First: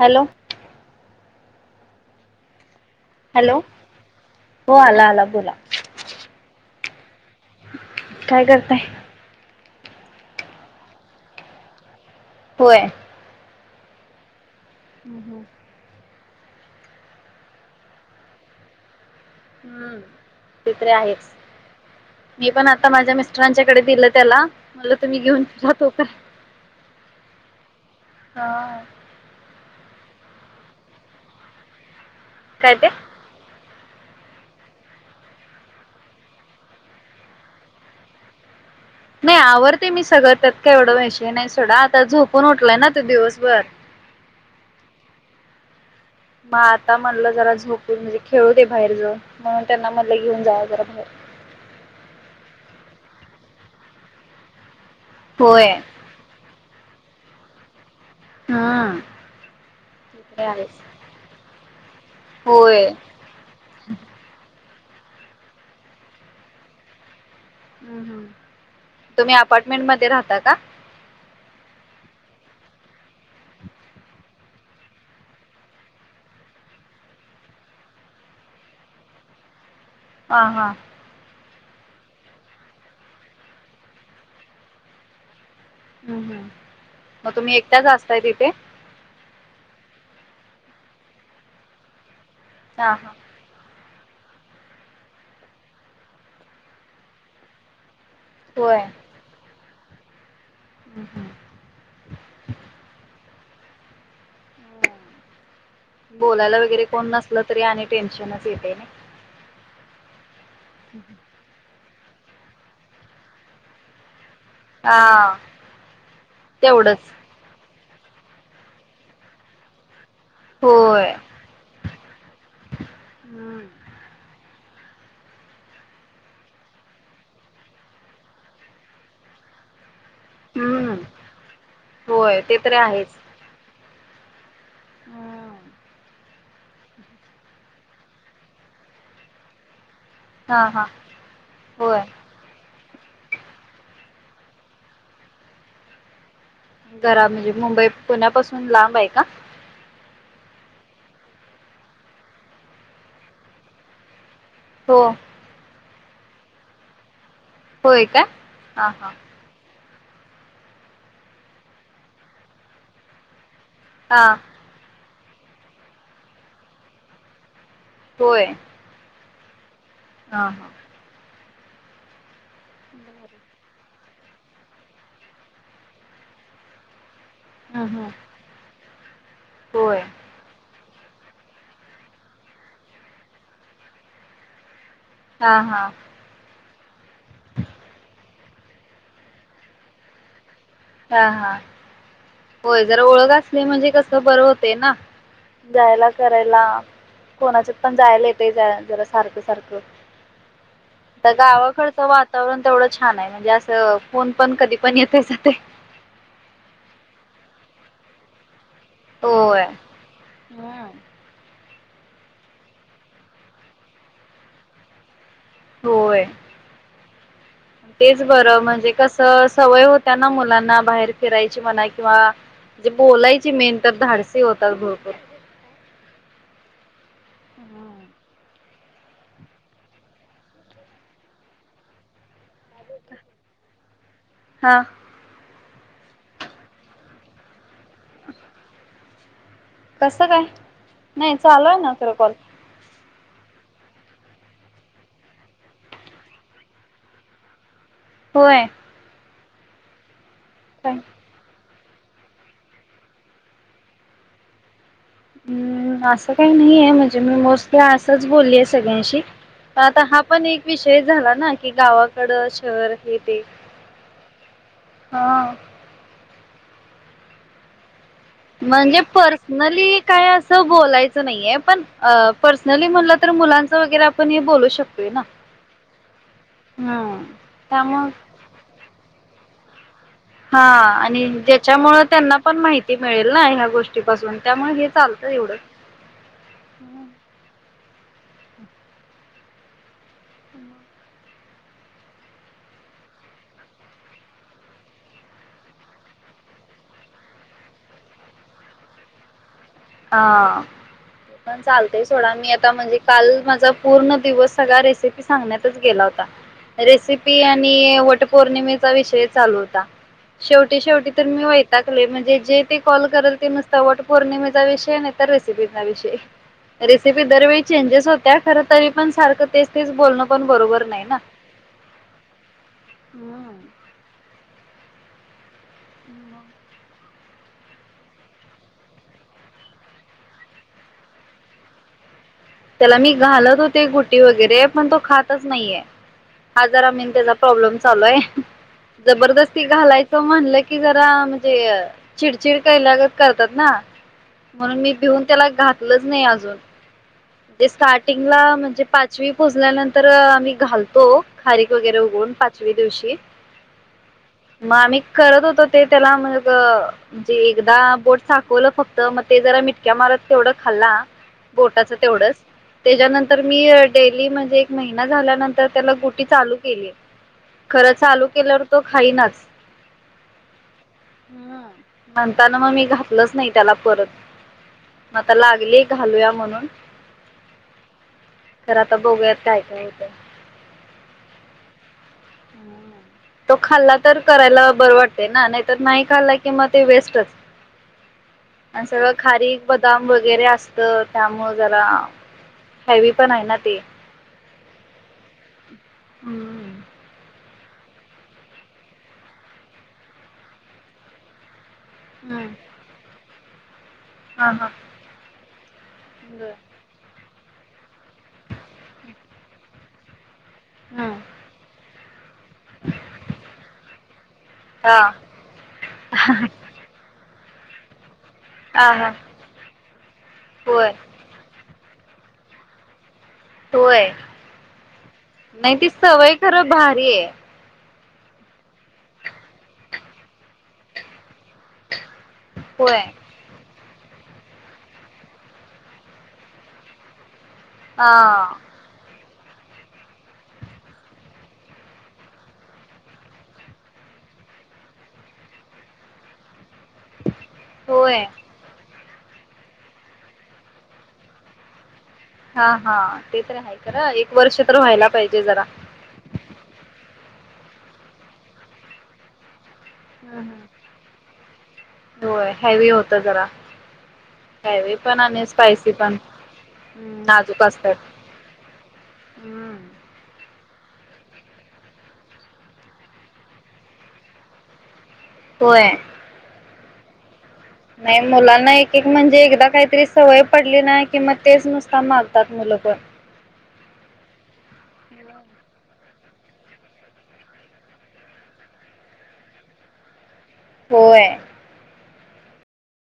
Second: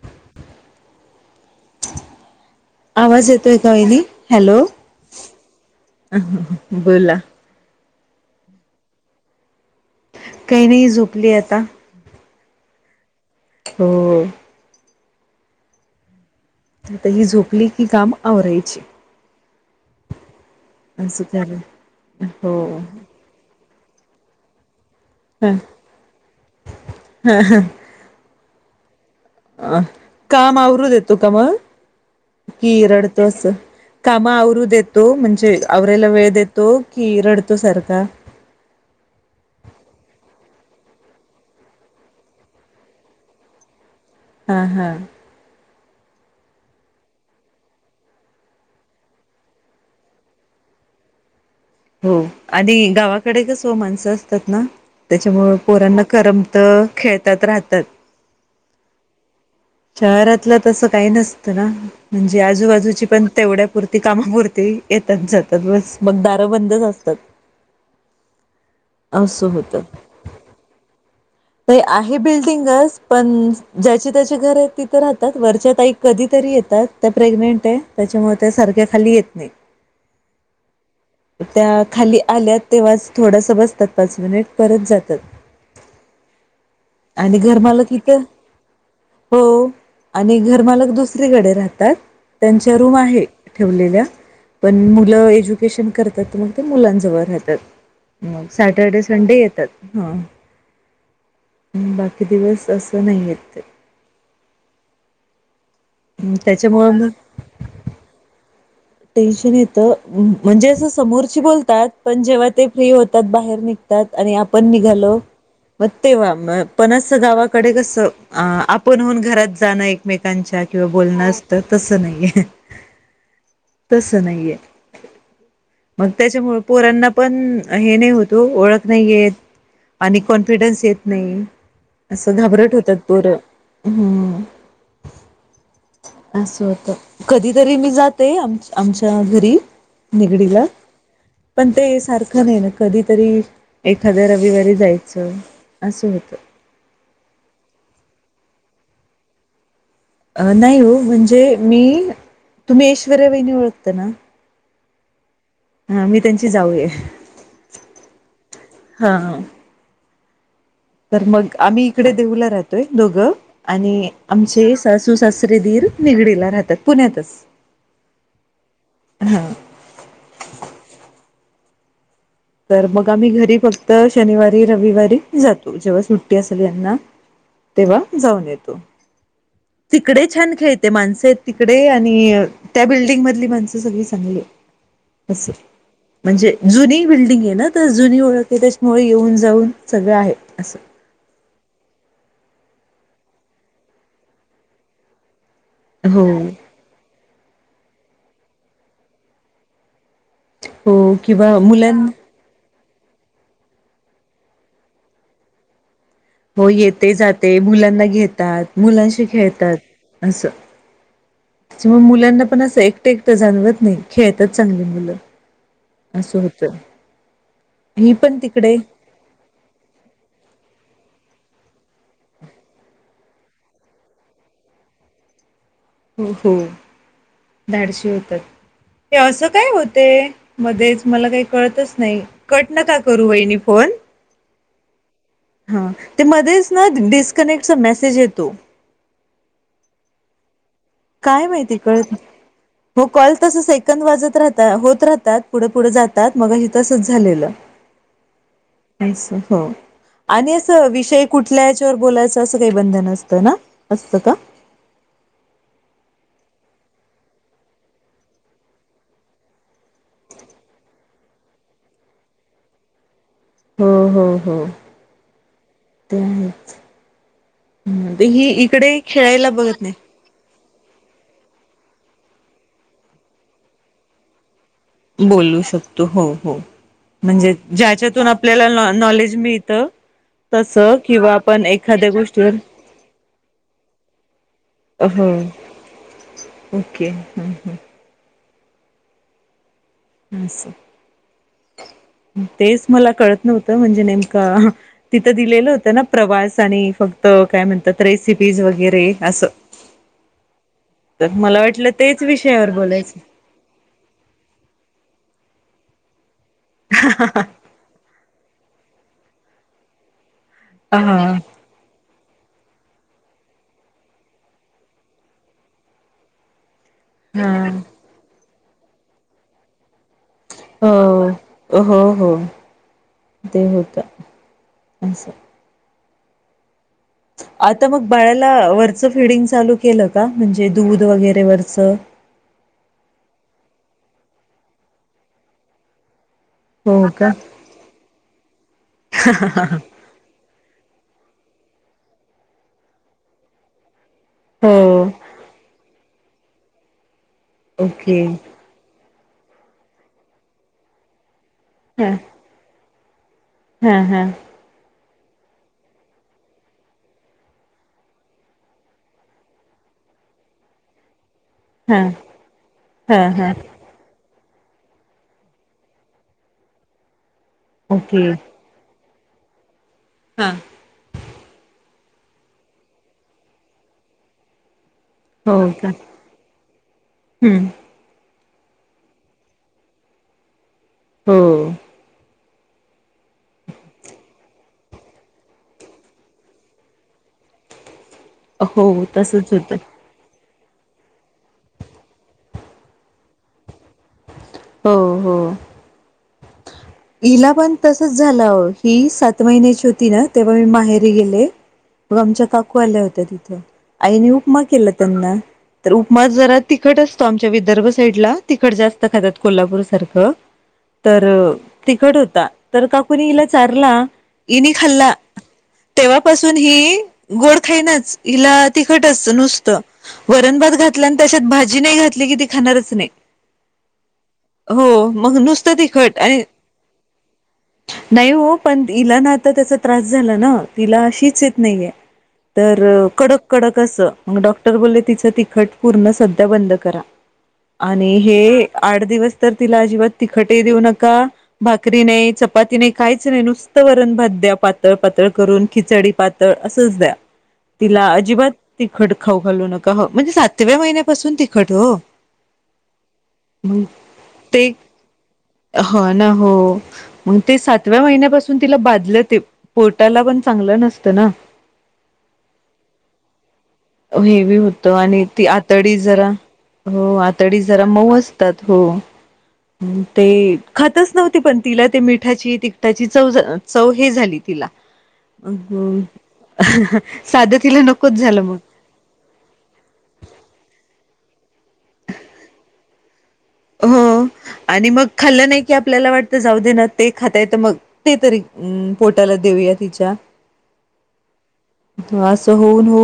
Hello. आवाज येतोय hello का वहीनी हॅलो. हो आला आला बोला बोला. काय करताय? काही नाही झोपली आता. होय. हो.. हम्म हम्म. आता ही झोपली की काम आवरायची. हम्म. ते तर असं आहेच झालं. मी पण हो. आता माझ्या मिस्टरांच्या कडे दिल त्याला मला तरी घेऊन अ जातो काय हा. अ काम आवरू देतो का मग काय ते किरडतो अस. कामा आवरू देतो म्हणजे आवरायला वेळ देतो की रडतो सारखा. नाही आवरते मी सगळ त्यात का एवढा विषय नाही सोडा आता झोपून उठलाय ना तो दिवसभर. हा हा. मग आता म्हणलं जरा झोपून म्हणजे खेळू दे बाहेर जाऊन म्हणून त्यांना म्हणल घेऊन जा जरा बाहेर. हो आणि गावाकडे कस माणसं असतात ना. त्याच्यामुळं होय पोरांना करमत. खेळतात राहतात. हा आ. शहरातलं तसं काही नसतं ना म्हणजे होय आजूबाजूची पण तेवढ्यापुरती कामापुरती. येतात जातात बस मग दारं बंदच असतात. हम् हम् तुम्ही असं अपार्टमेंट मध्ये राहता का. ते आहे बिल्डिंगच पण ज्याचे त्याचे घर आहे तिथं राहतात वरच्या ताई कधीतरी येतात त्या प्रेग्नेंट आहे त्याच्यामुळे त्या सारख्या खाली येत नाही. हा हा त्या खाली आल्या तेव्हाच थोडस बसतात पाच मिनिट परत जातात. हम्म हम्म मग आणि तुम्ही घर एकट्याच मालक इथ असताय तिथे? हो आणि घर घर मालक दुसरीकडे राहतात. त्यांच्या हा रूम हा. आहे ठेवलेल्या पण मुलं एज्युकेशन करतात मग ते मुलांजवळ राहतात. मग सॅटर्डे संडे येतात. हा [inaudible] हम् [inaudible] बाकी दिवस असं नाही येत ते. बोलायला वगैरे त्याच्यामुळे मग कोण नसल तरी आणि टेन्शनच येते नाही. टेन्शन येत म्हणजे अस समोरची बोल येतात पण जेव्हा ते फ्री होतात बाहेर निघतात. आणि आपण निघालो हा. मग तेव्हा मग तेवढंच फणस गावाकडे कस आपण होऊन घरात जाणं एक एकमेकांच्या किंवा होय. बोलणं असत तसं नाहीे हम्म तस नाहीये मग त्यांच्यामुळ पोरांना पण हे नाही होत ओळख नाहीयेत. आणि कॉन्फिडन्स हम्म येत नाही असं होय ते घाबरट तरी होतात पोरं हम्म होम [inaudible] असं होत कधीतरी मी जात. ते आम आमच्या घरी निगडीला हा हा पण ते होय सारखं नाही ना. कधीतरी एखाद्या रविवारी जायचं असं होतं. जरा म्हणजे मुंबई पुण्यापासून लांब आहे का? अ नाही हो म्हणजे मी तुम्ही ऐश्वर्या वहिनी ओळखत ना? हो हा मी त्यांची जाऊय होय का हा हा तर मग आम्ही इकडे देऊला राहतोय दोघं आणि हा आमचे स सुसासे दीर निगडीला राहतात पुण्यातच होय हा हा हा तर मग आम्ही घरी बघत तर शनिवारी रविवारी जातो. जेव्हा सुट्टी असेल यांना. हम्म तेव्हा हम्म जाऊन येतो. होय तिकडे छान खेळत ते माणसं आहेत, तिकडे आणि त्या बिल्डिंग मधली माणसं सगळी चांगली अस. हा हा म्हणजे जुनी बिल्डिंग आहे ना, तर जुनी ओळख आहे. त्याच्यामुळे येऊन जाऊन सगळं आहे अस. हा हा होय जरा ओळख असली म्हणजे कस बरं होतय ना. जायला हो करायला. कोणाच्या पण जायला येत जरा सारखं सारखं. हो आता किंवा मुलांना गावाकडचं वातावरण तेवढं छान आहे म्हणजे असं कोण पण कधी पण येते जातय. हो येते जाते, मुलांना घेतात, मुलांशी होय खेळतात असं. हम्म. ते मग मुलांना पण असं एकटे एकटं जाणवत नाही. खेळतच चांगली मुलं. होय असं होत ही तेच पण बरं, तिकडे म्हणजे कस सवय होत्या ना मुलांना बाहेर फिरायची म्हणा, किंवा बोलायची मेन तर धाडसी होतात भरपूर. हम्म हम्म. धाडशी होतात. ते असं काय होते मध्येच मला काही कळतच नाही. कट नका करू वहिणी फोन हा हा ते मध्येच ना डिस्कनेक्टचा मेसेज येतो. कसं काय? नाही काय चालू माहिती आहे ना कळत खरं नाही कॉल मग कॉल तसच ऐ वाजत राह होत राहतात पुढे पुढे जातात मग हे तसच झालेलं. होय [unintelligible] हो. आणि अस काय विषय कुठल्या तर बोलायच अस काही बंधन असतं ना, असत का? अम असं काही नाही. आहे म्हणजे मी मोस्टली असंच बोलली आहे. सगळ्यांशी तर आता हा पण एक विषय झाला ना की गावाकड शहर. ते हो हो हो हा. हं. हम्म. ते ही इकडे म्हणजे खेळायला बघत नाही पर्सनली काय असं बोलायच नाईये पण अ पर्सनली म्हणल तर मुलांच वगैरे आपण हे बोलू शकतो. बोलू शकतो हो हो हम्म म्हणजे त्यामुळं ज्याच्यातून आपल्याला नॉन नॉलेज मिळ त हा आणि ज्याच्या मुळ त्यांना गोष्टीवर पण माहिती पाहीलेना ह्या गोष्टी पाासून त्यामुळे हे चालतं हो एवढं ओके हं अस तेच मला कळत नव्हतं म्हणजे नेमका ह तिथं दिलेलं होतं ना प्रवास आणि फक्त काय म्हणतात रेसिपीज वगैरे असं हा. तर मला पण वाटलं चालतय तेच सोडा मी विषयावर आता म्हणजे बोलायचं. काल माझा पूर्ण दिवस सगळा रेसिपी सांगण्यात तुन गेला होता. रेसिपी आणि वट पौर्णिमे तो विषय चालू होता. शेवटी हा शेवटी तर मी वैतागले म्हणजे जे ते कॉल करेल ते नुसत वटपौर्णिमे चा विषय आणितर रेसिपीचा विषय रेसिपी हा दरवेळी चेजेस होत्यात. खर तरी पण सारखं तेच तेच बोलण हो हो हो ते होता. अस [inaudible] आता मग बाळाला वरचं फिडिंग चालू केलं का म्हणजे दूध वगैरे वरचं त्याला मी घालत होते गुटी वगैरे पण तो खातच नाहीये हा जरा हो का [unintelligible] प्रॉब्लेम चालू हे जबरदस्ती घालायच म्हणल की ज त म्हणजे चिडचिड कयलागत करतात ना हो म्हणून मी भिऊून त्याला घातलंच नाही आजु [unintelligible] जे ओके स्टार्टिंगला म्हणजे पाचवी पुोजल्यानंतर अ आम्ही घालतो. खारीक वगैरे उगून पाचवी दिवशी हम्म हम्म. कळत होत ते त्याला मग ते एकदा बोट साफवल फक्त म ते जरा मिटक्या मारत तेवढं खाल्ला बोटा हा तेवढ हा त्यांतर हा मी डेलीमध्ये महिना झाल्यानंतर त्याला गुटी चालू केली. खरं ओके चालू केल्यावर तो खाईनाच हा. म्हणताना मग मी घातलंच नाही त्याला परत म आता हो लागलीए का घालूया म्हणून. हम्म. खरं आता बघूयात काय काय होतय. हो. हा ना, तो खाल्ला तर करायला बरं वाटतयं ना, नाही तर नाही खाल्ला कीं मग ते वेस्टच. आणि हो सगळं तसच खारीक, होत बदाम वगैरे अस तर त्यामुळ जरा हेवी पण आहे ना ते. हो हो. हूम्म. हीला पण तसच झालं, ही सात महिन्याची होती ना तेव्हा मी माहेरी गेले मग आमच्या काकू आल्या होत्या ति तो आईने हा उपमा हा केला त्यांना. तर, उपमा बर जरा तिखट अस आमच्या विदर्भ साईडला तिखट जास्त खातात. कोल्हापूर सारखं हम्म तर अ तिखट होत त तर काकुनी हिला चारला इनी हा खाल्ला, तेव्हापासून हि गोड खाईनाच. इला हा तिखटं हा असं नुसतं, वरण भात होय घातल्यान त्याच्यात भाज जी नाही घातली की, ती खाणारच नाही. होय. हो, मग नुसतं नाही ती तिखट सवय आणि खरं भारी आहे नाही हो पण इला ना आता त्याचा त्रास झाला ना तिला शीच येत नाहीय तर होय कडक, कडक कस? मग डॉक्टर बोलले तिचं तिखट पूर्ण सध्या बंद करा. हा आणि हे दिवस तर तिला अजिबात तिखटही देऊ नका, भाकरी नाही, चपाती नाही, काहीच नाही. नुसतं वरण भात द्या पातळ पातळ करून, खिचडी पातळ. असच द्या तिला होय. अजिबात ति तिखट खाऊ खालू नका हं, म्हणजे सातव्या महिन्यापासून तिखट हो. हा हा ते तर आहे मग क एक वर्ष ते तर व्हायला पाहिजे जरा हो ना हो मग ते सातव्या महिन्यापासून तिला बांदलं ते पोटाला पण हम् चांगलं नसतं ना हम् होय हेवी होत जरा. हेवी होत पण आणि ती स्पायसी आतडी पण जरा हो आतडी नाजूक जरा असतात. मऊ असतात हो ते खातच नव्ह पण तिला मिठाची तिकटाची च चव हे झाली तिला अ हो होय. हां हां साधं तिला नकोच नाही झालं मग मुलांना एक एक म्हणजे एकदा काहीतरी सवय पडली नाही कि मग तेच नुसता मागतात मुलं पण हो आणि मग खाल्लं नाही की आपल्याला वाटत जाऊ दे ना ते खाता येत मग ते तरी पोटाला देऊया तिच्या होय त असं होऊन होऊन